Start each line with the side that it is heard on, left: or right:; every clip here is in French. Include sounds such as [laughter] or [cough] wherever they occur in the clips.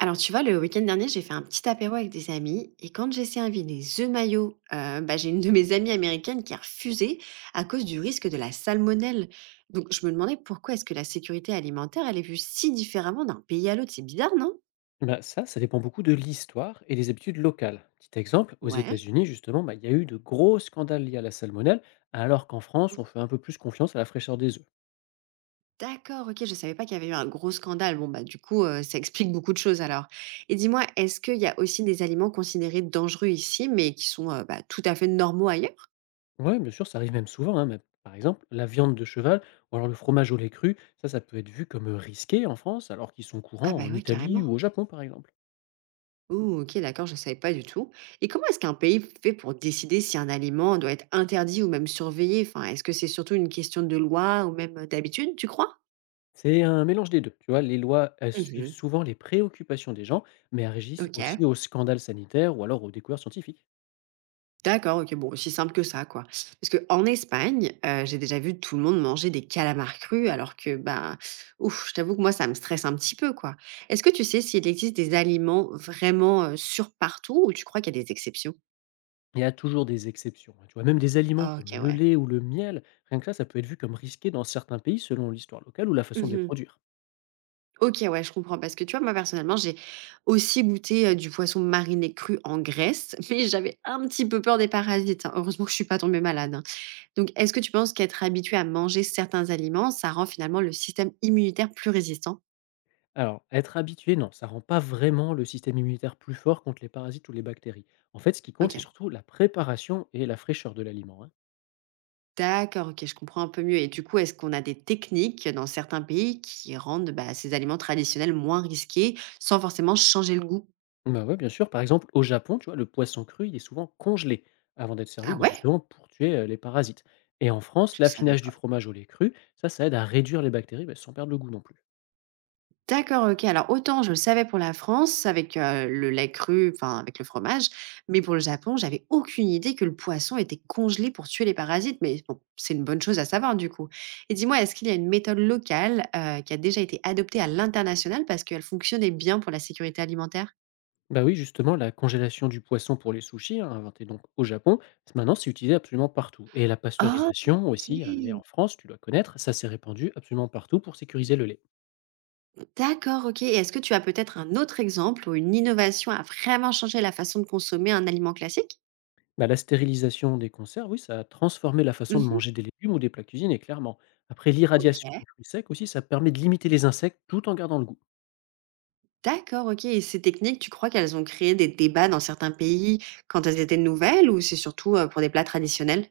right: Alors, tu vois, le week-end dernier, j'ai fait un petit apéro avec des amis. Et quand j'ai servi les œufs maillots, j'ai une de mes amies américaines qui a refusé à cause du risque de la salmonelle. Donc, je me demandais pourquoi est-ce que la sécurité alimentaire, elle est vue si différemment d'un pays à l'autre. C'est bizarre, non?
left: Bah, ça dépend beaucoup de l'histoire et des habitudes locales. Petit exemple, aux
right: Ouais.
left: États-Unis, justement, bah, il y a eu de gros scandales liés à la salmonelle, alors qu'en France, on fait un peu plus confiance à la fraîcheur des œufs.
right: D'accord, ok, je savais pas qu'il y avait eu un gros scandale. Bon, bah, du coup, ça explique beaucoup de choses alors. Et dis-moi, est-ce qu'il y a aussi des aliments considérés dangereux ici, mais qui sont bah, tout à fait normaux ailleurs?
left: Ouais, bien sûr, ça arrive même souvent, hein, mais par exemple, la viande de cheval ou alors le fromage au lait cru, ça peut être vu comme risqué en France, alors qu'ils sont
right: Ah,
left: courants
right: bah
left: en
right: ouais,
left: Italie ou
right: carrément.
left: au Japon, par exemple.
right: Ouh, OK, d'accord, je ne savais pas du tout. Et comment est-ce qu'un pays fait pour décider si un aliment doit être interdit ou même surveillé? Enfin, est-ce que c'est surtout une question de loi ou même d'habitude, tu crois?
left: C'est un mélange des deux. Tu vois, les lois, elles suivent
right: Mhm.
left: souvent les préoccupations des gens, mais elles régissent aussi
right: OK.
left: aux scandales sanitaires ou alors aux découvertes scientifiques.
right: D'accord, ok, bon, aussi simple que ça, quoi. Parce que en Espagne, j'ai déjà vu tout le monde manger des calamars crus, alors que, ben, ouf, je t'avoue que moi, ça me stresse un petit peu, quoi. Est-ce que tu sais s'il existe des aliments vraiment sur partout ou tu crois qu'il y a des exceptions?
left: Il y a toujours des exceptions, hein, tu vois? Même des aliments comme
right: Ok,
left: le
right: ouais.
left: lait ou le miel, rien que là, ça peut être vu comme risqué dans certains pays selon l'histoire locale ou la façon de les produire.
right: OK, ouais, je comprends parce que tu vois, moi, personnellement, j'ai aussi goûté, du poisson mariné cru en Grèce, [laughs] mais j'avais un petit peu peur des parasites, hein. Heureusement que je suis pas tombée malade, hein. Donc est-ce que tu penses qu'être habitué à manger certains aliments, ça rend finalement le système immunitaire plus résistant?
left: Alors, être habitué, non, ça rend pas vraiment le système immunitaire plus fort contre les parasites ou les bactéries. En fait, ce qui compte, c'est
right: OK.
left: surtout la préparation et la fraîcheur de l'aliment, hein.
right: D'accord, OK, je comprends un peu mieux et du coup, est-ce qu'on a des techniques dans certains pays qui rendent, bah, ces aliments traditionnels moins risqués, sans forcément changer le goût?
left: Bah ouais, bien sûr. Par exemple, au Japon, tu vois, le poisson cru, il est souvent congelé avant d'être servi,
right: Ah
left: bah,
right: ouais?
left: justement pour tuer les parasites. Et en France,
right: Je savais
left: l'affinage du
right: pas.
left: fromage au lait cru, ça aide à réduire les bactéries, bah, sans perdre le goût non plus.
right: D'accord, OK. Alors autant je le savais pour la France avec, le lait cru, enfin avec le fromage, mais pour le Japon, j'avais aucune idée que le poisson était congelé pour tuer les parasites, mais bon, c'est une bonne chose à savoir du coup. Et dis-moi, est-ce qu'il y a une méthode locale, qui a déjà été adoptée à l'international parce qu'elle fonctionnait bien pour la sécurité alimentaire?
left: Bah oui, justement, la congélation du poisson pour les sushis, hein, inventée donc au Japon, maintenant c'est utilisé absolument partout. Et la
right: Oh!
left: pasteurisation aussi, hein, née
right: OK.
left: en France, tu dois connaître, ça s'est répandu absolument partout pour sécuriser le lait.
right: D'accord, OK. Et est-ce que tu as peut-être un autre exemple où une innovation a vraiment changé la façon de consommer un aliment classique?
left: Bah, la stérilisation des conserves, oui, ça a transformé la façon de
right: Mmh.
left: manger des légumes ou des plats cuisinés, clairement. Après, l'irradiation
right: OK.
left: des fruits secs aussi, ça permet de limiter les insectes tout en gardant le goût.
right: D'accord, OK, et ces techniques, tu crois qu'elles ont créé des débats dans certains pays quand elles étaient nouvelles ou c'est surtout, pour des plats traditionnels?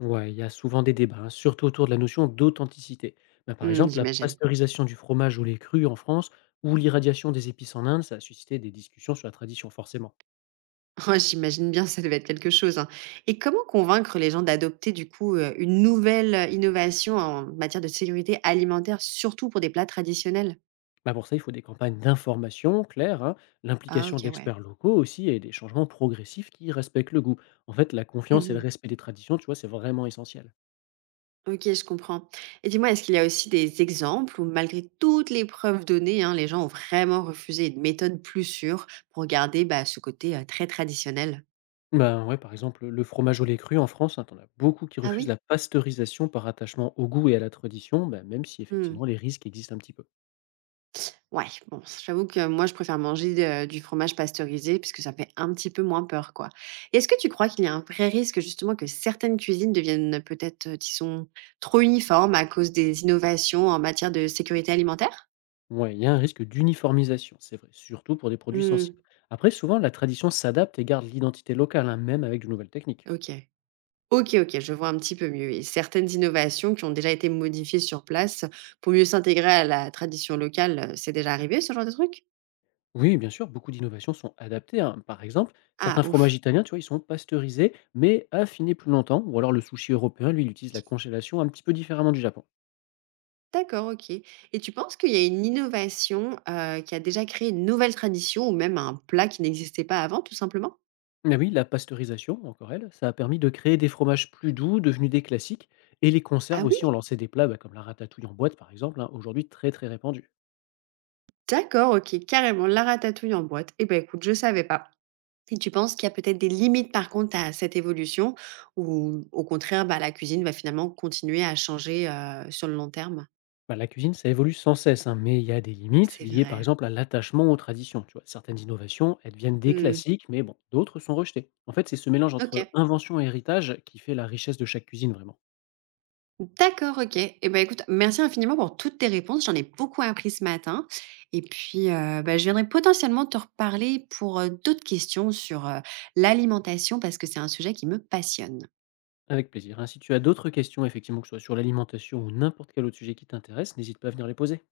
left: Ouais, il y a souvent des débats, hein, surtout autour de la notion d'authenticité. Bah, par
right: Mmh,
left: exemple, la
right: j'imagine. [laughs]
left: pasteurisation du fromage au lait cru en France ou l'irradiation des épices en Inde, ça a suscité des discussions sur la tradition, forcément.
right: Ouais, j'imagine bien, ça devait être quelque chose, hein. Et comment convaincre les gens d'adopter du coup, une nouvelle, innovation en matière de sécurité alimentaire, surtout pour des plats traditionnels?
left: Bah, pour ça, il faut des campagnes d'information claires, hein,
right: Ah
left: l'implication
right: OK, ouais.
left: d'experts locaux aussi et des changements progressifs qui respectent le goût. En fait, la confiance et le
right: Mmh.
left: respect des traditions, tu vois, c'est vraiment essentiel.
right: OK, je comprends. Et dis-moi, est-ce qu'il y a aussi des exemples où malgré toutes les preuves données, hein, les gens ont vraiment refusé une méthode plus sûre pour garder, bah, ce côté, très traditionnel?
left: Ben ouais, par exemple, le fromage au lait cru en France, hein, t'en as beaucoup qui
right: Ah
left: refusent la
right: oui?
left: pasteurisation par attachement au goût et à la tradition, bah, même si
right: Mmh.
left: effectivement les risques existent un petit peu.
right: Ouais, bon, j'avoue que moi, je préfère manger de du fromage pasteurisé puisque ça fait un petit peu moins peur, quoi. Et est-ce que tu crois qu'il y a un vrai risque justement que certaines cuisines deviennent peut-être, qui sont trop uniformes à cause des innovations en matière de sécurité alimentaire?
left: Ouais, il y a un risque d'uniformisation, c'est vrai, surtout pour des produits
right: Mmh.
left: sensibles. Après, souvent, la tradition s'adapte et garde l'identité locale, hein, même avec de nouvelles techniques.
right: OK. OK, OK, je vois un petit peu mieux. Et certaines innovations qui ont déjà été modifiées sur place pour mieux s'intégrer à la tradition locale, c'est déjà arrivé ce genre de truc?
left: Oui, bien sûr, beaucoup d'innovations sont adaptées, hein. Par exemple,
right: Ah,
left: certains fromages
right: ouf.
left: italiens, tu vois, ils sont pasteurisés, mais affinés plus longtemps. Ou alors le sushi européen, lui, il utilise la congélation un petit peu différemment du Japon.
right: D'accord, OK. Et tu penses qu'il y a une innovation, qui a déjà créé une nouvelle tradition ou même un plat qui n'existait pas avant, tout simplement?
left: Mais oui, la pasteurisation, encore elle, ça a permis de créer des fromages plus doux, devenus des classiques. Et les conserves
right: Ah
left: aussi ont
right: oui?
left: lancé des plats, bah, comme la ratatouille en boîte, par exemple, hein, aujourd'hui très très répandus.
right: D'accord, OK, carrément, la ratatouille en boîte. Et ben écoute, je savais pas. Et tu penses qu'il y a peut-être des limites, par contre, à cette évolution ou au contraire, bah, la cuisine va finalement continuer à changer, sur le long terme?
left: Bah, la cuisine, ça évolue sans cesse, hein, mais il y a des limites
right: C'est
left: liées par
right: vrai.
left: exemple à l'attachement aux traditions. Tu vois, certaines innovations, elles deviennent des
right: Mmh.
left: classiques, mais bon, d'autres sont rejetées. En fait, c'est ce mélange entre
right: OK.
left: invention et héritage qui fait la richesse de chaque cuisine vraiment.
right: D'accord, OK. Et ben écoute, merci infiniment pour toutes tes réponses. J'en ai beaucoup appris ce matin et puis, bah, je viendrai potentiellement te reparler pour, d'autres questions sur, l'alimentation parce que c'est un sujet qui me passionne.
left: Avec plaisir, hein. Si tu as d'autres questions, effectivement, que ce soit sur l'alimentation ou n'importe quel autre sujet qui t'intéresse, n'hésite pas à venir les poser.